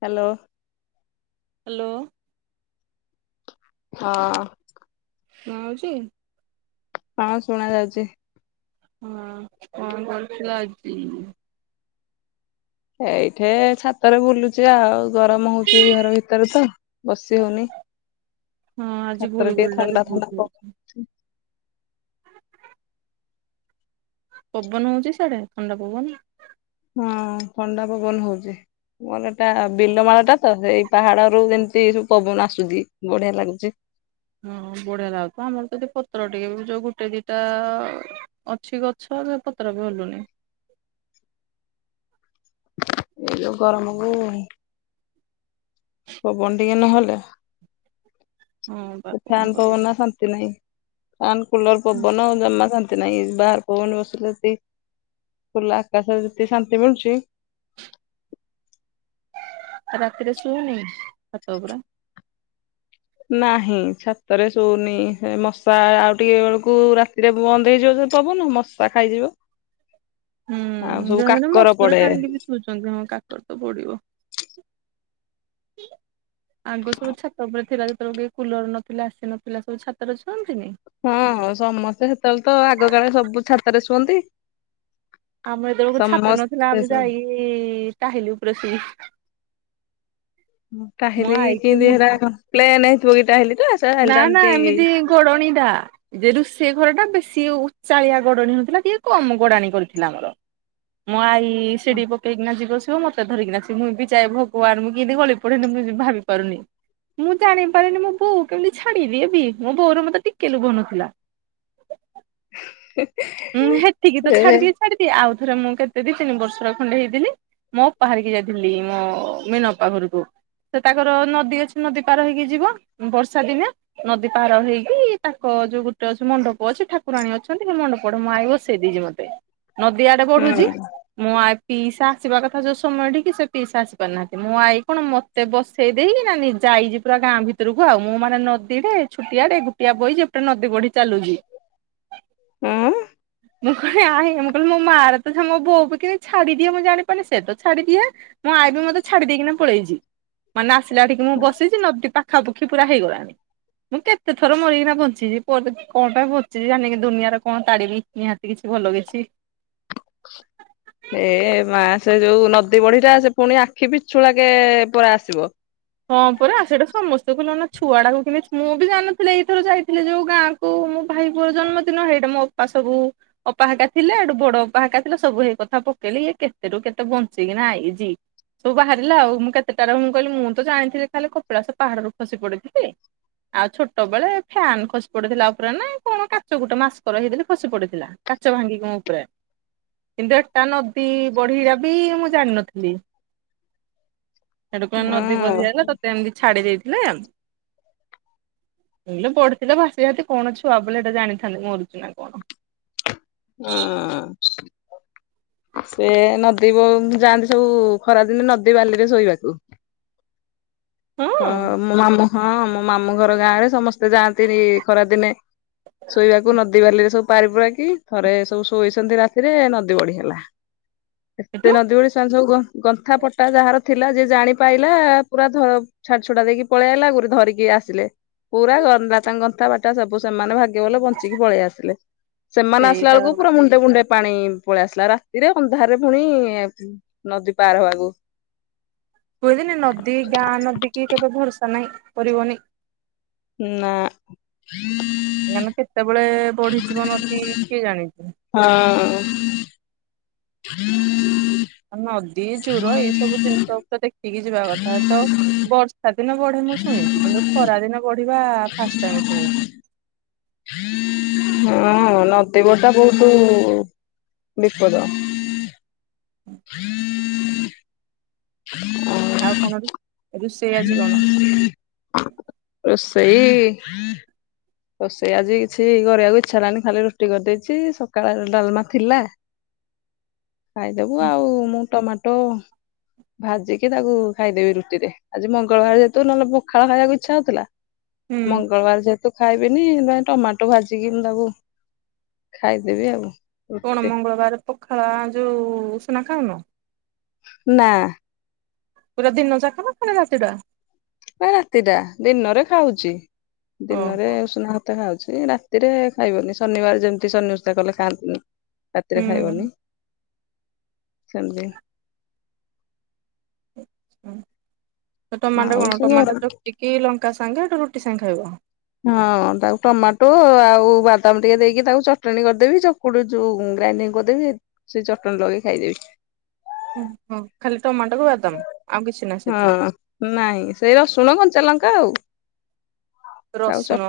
Hello. Hello. [inaudible] ହଁ। ଶୁଣା ହଉଛି? ହଁ ଶୁଣା ଯାଉଛି। ହଁ କଣ କରୁଥିଲ ଆଜି? ଏଇଠି ଛାତରେ ବୁଲୁଛି ଆଉ। ଗରମ ହଉଛି ଘର ଭିତରେ ତ ବସି ହଉନି ହଁ ଆଜି ଛାତରେ ଟିକେ ଗୁଳିଗୁଳି ଟା ବି ଥଣ୍ଡା ବହୁତ ଥଣ୍ଡା ପ ହଉଛି। ପବନ ହଉଛି ସିଆଡେ ଥଣ୍ଡା ପବନ? ହଁ ଥଣ୍ଡା ପବନ ହଉଛି ମୋର ଏଟା ବିଲମାଳ ଟା ତ ସେଇ ପାହାଡ ରୁ ଯେମିତି ସବୁ ପବନ ଆସୁଛି ବଢିଆ ଲାଗୁଛି। ହଁ ବଢିଆ ଲାଗୁଥ ଆମର ଯଦି ପତ୍ର ଟିକେ ବି ଯୋଉ ଗୋଟେ ଦିଟା ଅଛି ଗଛ ସେ ପତ୍ର ବି ହଲୁନି। [inaudible] ଏଇ ଯୋ ଗରମକୁ ପବନଟିକେ ନହଲେ ହଁ ବା [inaudible] କଣ ଫ୍ୟାନ କରିବି ପବନ ଶାନ୍ତି ନାହିଁ। ପ୍ୟାନ କୁଲର ପବନ ଜମା ଶାନ୍ତି ନାଇଁ ବାହାର ପବନ ବସିଲେ ଖୁଲା ଆକାଶରେ ଯେତେ ଶାନ୍ତି ମିଳୁଚି [inaudible] ରାତିରେ ଶୁଉନି ଛାତ ଉପରେ? ନାହିଁ ଛାତରେ ଶୋଉନି ମଶା ଆଉ ଟିକେ ବେଳକୁ ରାତିରେ ବନ୍ଦ ହେଇଯିବ ସେ ପବନ ମଶା ଖାଇଯିବ। ହୁଁ ଆଉ ସବୁ ଜଣେ ଜଣେ କାକର ମଶୁରି ପଡେ ଟାଣିକି ବି ସୁଉଛନ୍ତି ହଁ କାକର ତ ପଡିବ। [inaudible] ଆଗ ସବୁ ଛାତ ଉପରେ ଥିଲା ଯେତେବେଳେ କୁଲର ନଥିଲାଏସି ନଥିଲା ସବୁ ଛାତରେ ଛୁଅନ୍ତିନି? ହୁଁ ସମସ୍ତେ ସେତେବେଳେ ତ ଆଗ କାଳେ ସବୁ ଛାତରେ ଶୁଅନ୍ତି। [inaudible] ଆମର ଯେତେବେଳକୁ ଛାତ ନଥିଲା ସମସ୍ତେ ଆମେ ସବୁ ଯାଇ ଟାହିଲି ଉପରେ ଶୋଉ। ମୁଁ ମୋ କହିଲି ଆଇକି କିଇନ୍ତି ମୁଁ ହେରା ପ୍ଲେନ। [unintelligible] ନା ନା ଏମିତି ଘୋଡଣୀଟା ଏ ଯେ ରୁଷ ସେ ଘର ଟା ବେଶୀ ଉଚାଳିଆ ଗଡାଣ ନଥିଲା ଟିକେ କମ ଗୋଡାଣି କରିଥିଲା ଆମର ମୋ ଆଇ କି ସିଡି ପକେଇକିନା ଯିବ ତୁ ମତେ ଧରିକିନା ମୁଁ ବି ଯା ଭଗବାନ ମୁଁ କେମତି ଗଳି ପଡନି ମୁଁ ଭାବି ପାରୁନି ମୁଁ ଜାଣିପାରିନି ମୁଁ ବହୁ କେମିତି ଛାଡିବି ଏ ବି ମୋ ବୋଉର ମତେ ଟିକେ ଲୋଭ ନଥିଲା। [unintelligible] ହୁଁ ହେତିକି ତ ସେ ଛାଡିଦିଏ ଛାଡିଦିଏ ଆଉ। ରେ ମୁଁ କେତେ ଦି ତିନି ବର୍ଷର ଖଣ୍ଡେ ହେଇଥିଲି ମୋ ଅପା ବାହାରିକି ଯାଇଥିଲି ମୋ ମୀନ ପା ଘରକୁ ସେ ତାଙ୍କର ନଦୀ ଅଛି ନଦୀ ପାର ହେଇକି ଯିବ ବର୍ଷା ଦିନେ ନଦୀ ପାର ହେଇକି ତାଙ୍କ ଯୋଉ ଗୋଟେ ଅଛି ମଣ୍ଡପ ଅଛି ଠାକୁରାଣୀ ଅଛନ୍ତି ସେ ମଣ୍ଡପ [unintelligible] ନଦୀଆଡେ ବଢୁଛି ହୁଁ ମୁଁ ଆ ପିଇସା ଆସିବା କଥା ଯୋଉ ସମୟ ଟିକ କି ସେ ପିଇସା ଆସି ପାରୁନାହାନ୍ତି ମୁଁ ଆଇ କଣ ମତେ ବସେଇ ଦେଇକି ନା ଯାଇଛି ପୁରା ଗାଁ ଭିତରକୁ ଆଉ ମୁଁ ମାନେ ନଦୀଡେ ଛୁଟିଆଡେ ଗୁଟିଆ ବହି ଯେ ଏପଟେ ନଦୀ ବଢି ଚାଲୁଛି। ଆଁ ମୁଁ କହ ଆ ମୁଁ କହିଲି ମୋ ମା ର ତ ମୋ ବୋଉ ବି କିି ଛାଡି ଦିଏ ମୁଁ ଜାଣି ପାରୁନି ସେ ତ ଛାଡିଦିଏ ମୋ ଆଇ ବି ମତେ ଛାଡି ଦେଇକିନା ପଳେଇଛି। ମାନେ ଆସିଲା ଆଠିକି ମୁଁ ବସିଛି ନଦି ପାଖ ପାଖାପକ୍ଷି ପୁରା ହେଇଗଲାଣି ମୁଁ କେତେ ଥର ମରିକିନା ବଞ୍ଚିଛି କଣ ପାଇଁ ବଞ୍ଚିଛି ମୁଁ ଜାଣିକି ଦୁନିଆର କଣ ତାରିବି ନିହାତି କିଛି ଭଲ କିଛି। ଏ ମା ସେ ଯୋଉ ନଦୀ ବଢିଟା ସେ ପୁଣି ଆଖି ପିଛୁଳା କେ ପଳେଇ ଆସିବ। ହଁ ପରା ସେଟା ସମସ୍ତଙ୍କୁ ଜଣା। ଛୁଆଡା କ କିମ ମୁଁ ବି ଜାଣିନଥିଲି ଏଇଥର ଯାଇଥିଲି ଯୋଉ ଗାଁ କୁ ମୋ ଭାଇ ପୋଅର ଜନ୍ମଦିନ ହେଇଟା ମୋ ଅପା ସୁ ଅପାହାକା ଥିଲା ଏଠୁ ବଡ ଅପାହାକା ଥିଲା ସବୁ ହେଇ କଥା ପକେଇଲି ଇଏ କେତେ ରୁ କେତେ ବଞ୍ଚିକିନା ଏଇଜି ସବୁ ବାହାରିଲା ଆଉ ମୁଁ କେତେଟାରେ ମୁଁ କହିଲି ମୁଁ ତ ଜାଣିଥିଲି ଖାଲି କପିଳାସ ପାହାଡରୁ ଖସି ପଡିଥିଲି ଆଉ ଛୋଟ ବେଳେ ଫ୍ୟାନ ଖସି ପଡିଥିଲା ଉପରେ ନା କଣ କାଚ ଗୋଟେ ମାସ୍କର ହେଇଦଲି ଖସି ପଡିଥିଲା କାଚ ଭାଙ୍ଗିକି ମୋ ଉପରେ କିନ୍ତୁ ଏଟା ନଦୀ ବଢେଇ ବି ମୁଁ ଜାଣିିନଥିଲି। ହେଟୁ କଣ ହୁଁ ସେ ବସିକି ଆଇଲା, ତତେ ଏମିତି ଛାଡି ଦେଇିଛି। ହେଲା, ହେଲା ପଢିଥିଲା ଭାସି ଭାସି, କଣ ଛୁଆ ବୋଲି ଏଇଟା ଜାଣିଥାନ୍ତି, ମାରୁଛି ନା କଣ? ହଁ ସେ ନଦୀ ବ ଯାଆନ୍ତି ସବୁ, ଖରାଦିନେ ନଦୀ ବାଲିରେ ଶୋଇବାକୁ। ହଁ ମୋ ମାମୁଁ। ହଁ ମ ମାମୁଁ ଘର ଗାଁ ରେ ସମସ୍ତେ ଯାଆନ୍ତି ଖରା ଦିନେ ଶୋଇବାକୁ ନଦୀ ବାଲିରେ ସବୁ ପାରି ପୁରାକି ଥରେ ସବୁ ଶୋଇଛନ୍ତି ରାତିରେ ନଦୀ ବଢି ହେଲା। ଏତେ ସେଠୁ ନଦୀ ବଢ଼ି ସେମାନେ ସବୁ କହ ଗନ୍ଥା ପଟା ଯାହାର ଥିଲା, ଯେ ଜାଣି ପାଇଲା ପୁରା ଧ ଛାଡି ଛୁଡା ଦେଇକି ପଳେଇ ଆଇଲା ରୁ ଧରିକି ଆସିଲେ ପୁରା ଗଲା ତାଙ୍କ ଗନ୍ଥା ପଟା ସବୁ ସେମାନେ ଭାଗ୍। ସେ ଭଲ ବଞ୍ଚିକି ପଳେଇ ଆସିଲେ, ସେମାନେ ଆସିଲା ସେଇଟା ବେଳକୁ ପୁରା ମୁଣ୍ଡେ ମୁୁଣ୍ଡେ ପାଣି ପଳେଇ ଆସିଲା ରାତିରେ ଅନ୍ଧାରରେ ପୁଣି ନଦୀ ପାର ହବାକୁ। କୁହନ୍ତିନି ନଦୀ ଗାଁ ନଦୀ। କିଏ କେବେ ଭରସା । ନାଇଁ କରିବନି। ନା। ଏମାନେ କେତେବେଳେ ବଢିଯିବ ନଦୀ। କିଏ ଜାଣିଛି? ହଁ। ନଦୀ, ଜୁର ଏଇ ସବୁ ଜିନିଷ ତ ଦେଖିକି ଯିବା କଥା ତ ବର୍ଷା ଦିନ ବଢେ ମୁଁ ଶୁଣିଛି, କିନ୍ତୁ ଖରା ଦିନ ବଢିବା ଫାଷ୍ଟ ଟାଇମ ଶୁଣିୁଛି। ହଁ ନଦି ବଟା ବହୁତ ବିପଦ। ହୁଁ ହୁଁ ଆଉ କଣରୁ? ରୁଷେଇ ଆଜି କଣ? ରୋଷଇ ରୋଷଇ ଆଜି କିଛି କରିବାକୁ ଇଚ୍ଛା ହେଲାନି, ଖାଲି ରୁଟି କରିଦେଇଛି, ସକାଳେ ଡାଲମା ଥିଲା। ଖାଇଦବୁ ଆଉ, ମୁଁ ଟମାଟୋ ଭାଜିକି ତାକୁ ଖାଇଦେବି ରୁଟିରେ, ଆଜି ମଙ୍ଗଳବାର ଯେହେତୁ, ନହେଲେ ପଖାଳ ଖାଇବାକୁ ଇଚ୍ଛା ହଉଥିଲା। ହୁଁ ମଙ୍ଗଳବାର ଯେହେତୁ। ଖାଇବିନି ଯାଇ, ଟମାଟୋ ଭାଜିକି ତାକୁ, ଖାଇଦେବି ଆଉ। କଣ, ରୁଟିରେ ମଙ୍ଗଳବାର ପଖାଳ ଯୋଉ ଉଷୁନା। ଖାଉନ। ନା ପୁରା ଦିନ ଯାକ ନା ପୁଣି ରାତିଟା? ନାଇଁ ରାତି ଟା ଦିନରେ ଖାଉଛି। ଦିନରେ ଓହୋ ଉଷୁନା ଭାତ ଖାଉଛି। ସେ ରାତିରେ ଖାଇବନି ଶନିବାର ଯେମିତି ଶନି ଓଷା କଲେ ଖାଆନ୍ତିନି। ରାତିରେ ଖାଇବନି। ସବଜୁ [inaudible] ହୁଁ। ତ ଟମାଟର କଣ ସେ ଘର ଟମାଟ ଚକଟିକି ଲଙ୍କା। ସାଙ୍ଗେ ରୁଟି ସାଙ୍ଗେ ଖାଇବ। ହଁ ତାକୁ ଟମାଟୋ ଆଉ ବାଦାମ ଟିକେ ଦେଇକି ତାକୁ ଚଟଣି କରିଦେବି ଚକୁଡ଼ି ଯୋଉ ଗ୍ରାଇଣ୍ଡିଙ୍ଗ କରିଦେବି ସେ ଚଟଣିୀ ଲଗେଇ ଖାଇଦେବି। ହଁ ହୁଁ ଖାଲି ଟମାଟକୁ ବଦାମ। ହଁ ନାଇଁ ସେଇ ରସୁଣ କଞ୍ଚା ଲଙ୍କା। କଉ [inaudible] ରସୁଣ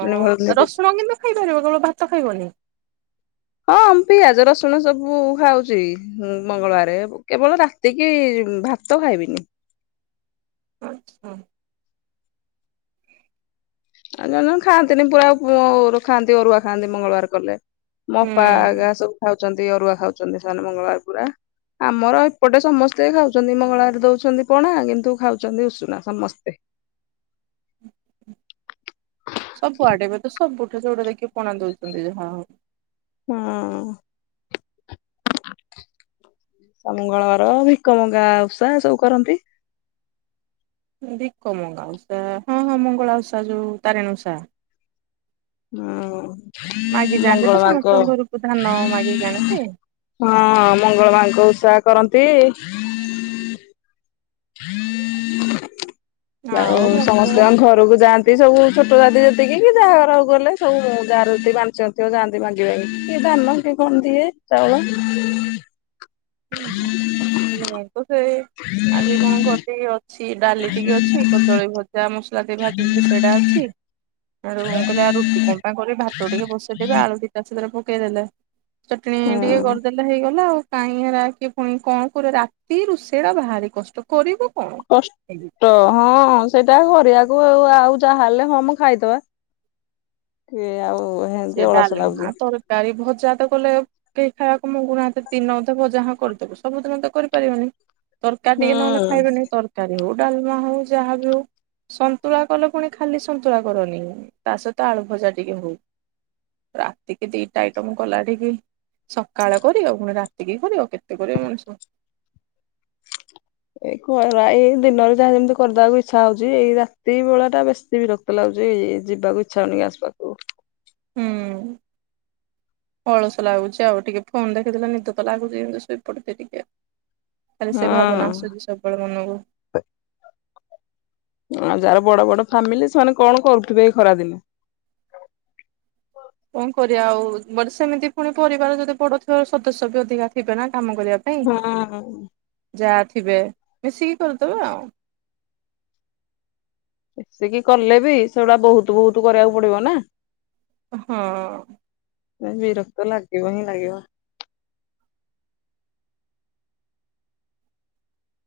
ରସୁଣ କିନ୍ତୁ ଖାଇପାରିବ କେବଳ ଭାତ ଖାଇବନି। ହଁ ପିଆଜ ରସୁଣ ସବୁ ଖାଉଛି ମଙ୍ଗଳବାରେ କେବଳ ରାତି କିି ଭାତ ଖାଇବିନି। ଆଚ୍ଛା। ଆଉ ଜଣେ ଜଣେ ଖାଆନ୍ତିନି ପୁରା ଖାଆନ୍ତି ଅରୁଆ ଖାଆନ୍ତି ମଙ୍ଗଳବାର କଲେ। ହୁଁ। ମୋପା ଗା ସବୁ ଖାଉ [inaudible] ାଉ ଅରୁଆ ଖାଉଛନ୍ତି ସେମାନେ ମଙ୍ଗଳବାର ପୁରା ଆମର ଏପଟେ ସମସ୍ତେ ଖାଉଛନ୍ତି ମଙ୍ଗଳବାର ଦଉଛନ୍ତି ପଣା କିନ୍ତୁ ଖାଉଛନ୍ତି ଉଷୁନା ସମସ୍ତେ। ସବୁ ଆଡେ ତ ସବୁଠୁ ଯୋଉଟା ଦେଖି। ପଣା ଦଉଛନ୍ତି ଯେ ହଁ। ହଁ। ମଙ୍ଗଳବାର ଭିକମଙ୍ଗା ଉଷା ସବୁ କରନ୍ତି। ଦିକ ମଙ୍ଗାଓଷା ହଁ ହଁ ମଙ୍ଗଳା ଉଷା ଯୋଉ ତାରୀଣି ଓଷା। ହଁ ମାଗି ଯାଆନ୍ତି ମଙ୍ଗଳା ତ ମାଙ୍କ ସମସ୍ତଙ୍କ ଘରକୁ ଧାନ ମାଗିକି ହଁ ଆଣନ୍ତି ମଙ୍ଗଳା ମାଙ୍କ ଓଷା କରନ୍ତି। [unintelligible] ହୁଁ [unintelligible] ଆଉ ମୁଁ ତ ସମସ୍ତେଙ୍କ ଘରକୁ ଯାଆନ୍ତି। ସେ ସବୁ ଛୋଟ ଦାତି ଯେତିକି ଯାହାଘରକୁ ଗଲେ ସବୁ ଯାରେ ବାଧିଛନ୍ତି ଆଉ ଯାଆନ୍ତି ବାଧିବା କିଏ ଧାନ କିଏ କଣ ଦଏ ଚାଉଳ [inaudible] ହୁଁ ହୁଁ । ଆଜି କଣ କରିଦ କି ଅ [inaudible] ସେ ଡାଲି ଟିକେ ଅଛି କଦଳୀ ଭଜା ଆମ। ଭାଜିଥିଲି ସେଇଟା ଅଛି। ଆଉ କଣ କହିଲି ଆ ରୁଟି କଣ ପାଇଁ କରିବି ଭାତ ଟିକେ ବସେଇଦବେ ଆଳୁ ଦିଟା ସେଥିରେ। ଲେ [inaudible] ଚଟଣି ଟିକେ ହୁଁ କରିଦେଲେ ହେଇଗଲା ଆଉ। କାହିଁ କିଏ ପୁଣି କଣ କର ରାତି ରୋଷେଇ ଟା ବାହାରି କଷ୍ଟ କରିବୁ। କଣ କ ଷ୍ଟ ହଁ ସେଇଟା କରିବାକୁ ଆଉ। ଆଉ ଯାହା ହେଲେ ହମ ଖାଇଦବା କି ଆଉ। ହେନ୍ତି ସେ ଅଳସ ଲାଗୁଛି ଡାଲମା ତରକାରୀ ଭ ବଜା ତ କଲେ କେହି ଖାଇବାକୁ ମୁଗୁନାହାନ୍ତୀ ଦିନ ଦେବଜା ହଁ କରିଦବ ସବୁଦିନ ତ କରିପାରିବନି। ତରକାରୀ ହୁଁ। ଟିକେ ନହେଲେ ଖାଇବେନି ତରକାରୀ ହଉ। ଡାଲମା ହଉ ଯାହାବି ହଉ ସନ୍ତୁଳା କଲେ ପୁଣି ଖାଲି ସନ୍ତୁଳା କରନି ତା ସହିତ ଆଳୁ ଭଜା ଟିକେ ହଉ। ରାତିକି ଦିଟା ଆଇଟମ ଗଲାଠିକି ସକାଳେ କର ଆଉ ପୁଣି ରାତିକି କରିବା ଆଉ କେତେ କରିବ ମଣିଷ। ଏଇ ଏଇ ଦିନରେ ଯାହା ଯେମିତି କରିଦକୁ ଇଚ୍ଛା ହଉଛି ଏଇ ରାତି ବେଳା ଟା ବେଶୀ ବି ରକ୍ତ ଲାଗୁଛି ଏଇ ଯିବାକୁ ଇଚ୍ଛା ହଉନି ଆସିବାକୁ ହୁଁ ଅଳସ ଲାଗୁଛି ଆଉ ଟିକେ ଫୋନ ଦେଖିଦେଲେ ନିଦ ତ ଲାଗୁଛି ଯେମିତି ଶୋଇପଡଛି ଟିକେ ଖାଲି ହଁ ସେ ଭାବନା ଆସୁଛି ସବୁବେଳେ ମନକୁ ଆ ଯାହାର ବଡ ବଡ ଫ୍ୟାମିଲି ସେମାନେ କଣ କରୁଥିବେ ଏଇ ଖରାଦିନେ କଣ କରିବା ଆଉ ମୋଟେ ସେମିତି ପୁଣି ପରିବାର ଯଦି ବଡ ଥିବାର ସଦସ୍ୟ ବି ଅଧିକା ଥେ ନା କାମ କରିବା ପାଇଁ ହଁ ଯାହା ବେ ମିଶିକି କରିଦବା ଆଉ। ଏସିକି କଲେ ବି ସେଗୁଡା ବହୁତ ବହୁତ କରିବାକୁ ପଡିବ ନା। ହଁ। ବିରକ୍ତ ଲାଗିବ ହିଁ ଲାଗିବ।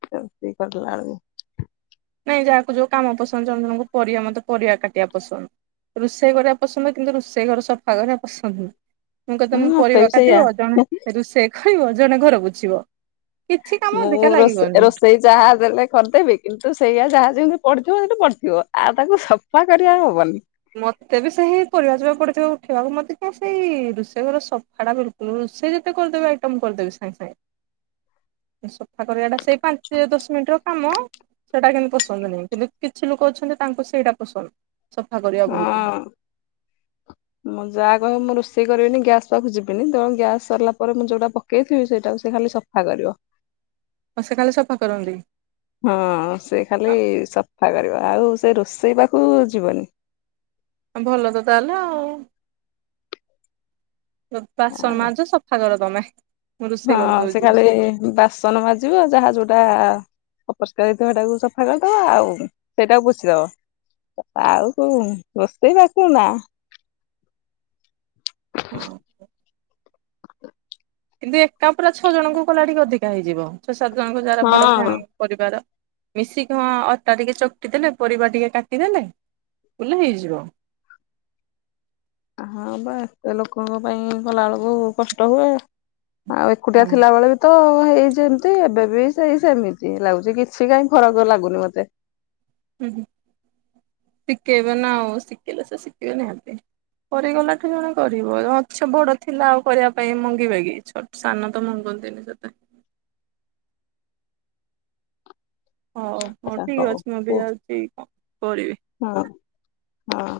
ସତି କରଲାଳ ନାଇଁ ଯାହାକୁ ଯୋଉ କାମ ପସନ୍ଦମକୁ ପରିବା ମତେ ପରିବା କାଟିବା ପସନ୍ଦ ରୋଷେଇ କରିବା ପସନ୍ଦ କିନ୍ତୁ ରୋଷେଇ ଘର ସଫା କରିବା ପସନ୍ଦ ନୁହଁ। ମୁୁ କ ହଁ ତମ ମତେ ପରିବା ବି ସେଇଆ। କାଟିବ ଜଣେ ରୁଷେକ ଖଳିବ ଜଣେ ଘରକୁ ଯିବ। ମୁଁ ରୋଷେଇ ଯାହା ଦେଲେ ଖଦେବି କିନ୍ତୁ ସେଇଆା ଯାହା ଯେମିତି ପଢିଥିବ ସେଇି ପଢ଼ଥିବ ଆଉ ତାକୁ ସଫା କରିବା ହବନି। ମତେ ବି ସେଇ ପରିବା ଯିବା ପଡିଥିବା ଉଠେଇିବାକୁ ମତେ ସେଇ ରୋଷେଇ ଘର ସଫା ଟା ବିଲକୁଲ ରୋଷେଇ ଯେତେ କରିଦେବ ଆଇଟମ କରିଦେବି ସାଙ୍ଗେ ସାଙ୍ଗେ ସଫା କରିବାଟା ସେଇ ପାଞ୍ଚ ଦଶ ମିନିଟ ର କାମ ସେଟା କିନ୍ତୁ ପସନ୍ଦ ନାହିଁ କିନ୍ତୁ କିଛି ଲୋକ ଅଛନ୍ତି ତାଙ୍କୁ ସେଇଟା ପସନ୍ଦ କରିବା ହଁ ବହୁତ ମୋ ଯା କହିବ ମୋ ରୋଷ ସେ କରିବିନି ଗ୍ୟାସ ପାଖକୁ ଯିବିନି ତେଣୁ ଗ୍ୟାସ ସରିଲା ପରେ ମୁଁ ଯୋଉଟା ପକେଇଥିବି ସେଇଟାକୁ ସେ ଖାଲି ସଫା କରିବ। ମ ସେ ଖାଲି ସଫା କରନ୍ତି। ହଁ ସେ ଖାଲି ସଫା କରିବ ଆଉ ସେ ରୋଷେଇ ପାଖକୁ ଯିବନି। ଭଲ ତ ତାହେଲେ ଆଉ ବାସନ ମାଜ ସଫା କର ତମେ ମୁଁ ହଁ ରୋଷେଇ ସେ କରିଦଉଛି ଖାଲି ବାସନ ମାଜିବ ଯାହା ଯୋଉଟା ଅପରିଷ୍କାର ହେଇଥିବ ହେଇଟାକୁ ସଫା କରିଦବ ଆଉ ସେଇଟାକୁ ପୋଛି ଦବ ଆଉ କଉ ରୋଷେଇବାସ ନା ହଁ କିନ୍ତୁ ଏକା ପୁରା ଛଅ ଜଣଙ୍କୁ କଲା ଟିକେ ଅଧିକା ହେଇଯିବ। ଛଅ ସାତ ଜଣଙ୍କୁ ଯାର ବଡ ହଁ। ଫ୍ୟାମ ପରିବାର ମିଶି କଣ ଅଟା ଟିକେ ଚକଟି ଦେଲେ ପରିବା ଟିକେ କାଟିଦେଲେ ବୁଲେ ହେଇଯିବ। ହଁ ବା ଏତେ ଲୋକଙ୍କ ପାଇଁ କଲା ବେଳକୁ କଷ୍ଟ ହୁଏ। ଆଉ ଏକୁଟିଆ ହଁ। ଥିଲାବେଳେ ବି ତ ସେଇ ଯେମିତି ଏବେ ବି ସେଇ ସେମିତି ଲାଗୁଛି କିଛି କାହିଁ ଫରକ ଲାଗୁନି ମତେ ହୁଁ ହୁ ଶିଖେଇବେ ନା ଆଉ ଶିଖେଇଲେ ସେ ଶିଖିବେ ନିହାତି କରିଗଲାଠୁ ଜଣେ କରିବ ମାଛ ବଡ ଥିଲା ଆଉ କରିବା ପାଇଁ ମଙ୍ଗିବେ କି ଛ ସାନ ତ ମଗନ୍ତିନି ସେତେ ହଉ ହଉ ଠିକ ଅଛି ମୁଁ ବି ଯାଉଛି କରିବି। ହଁ।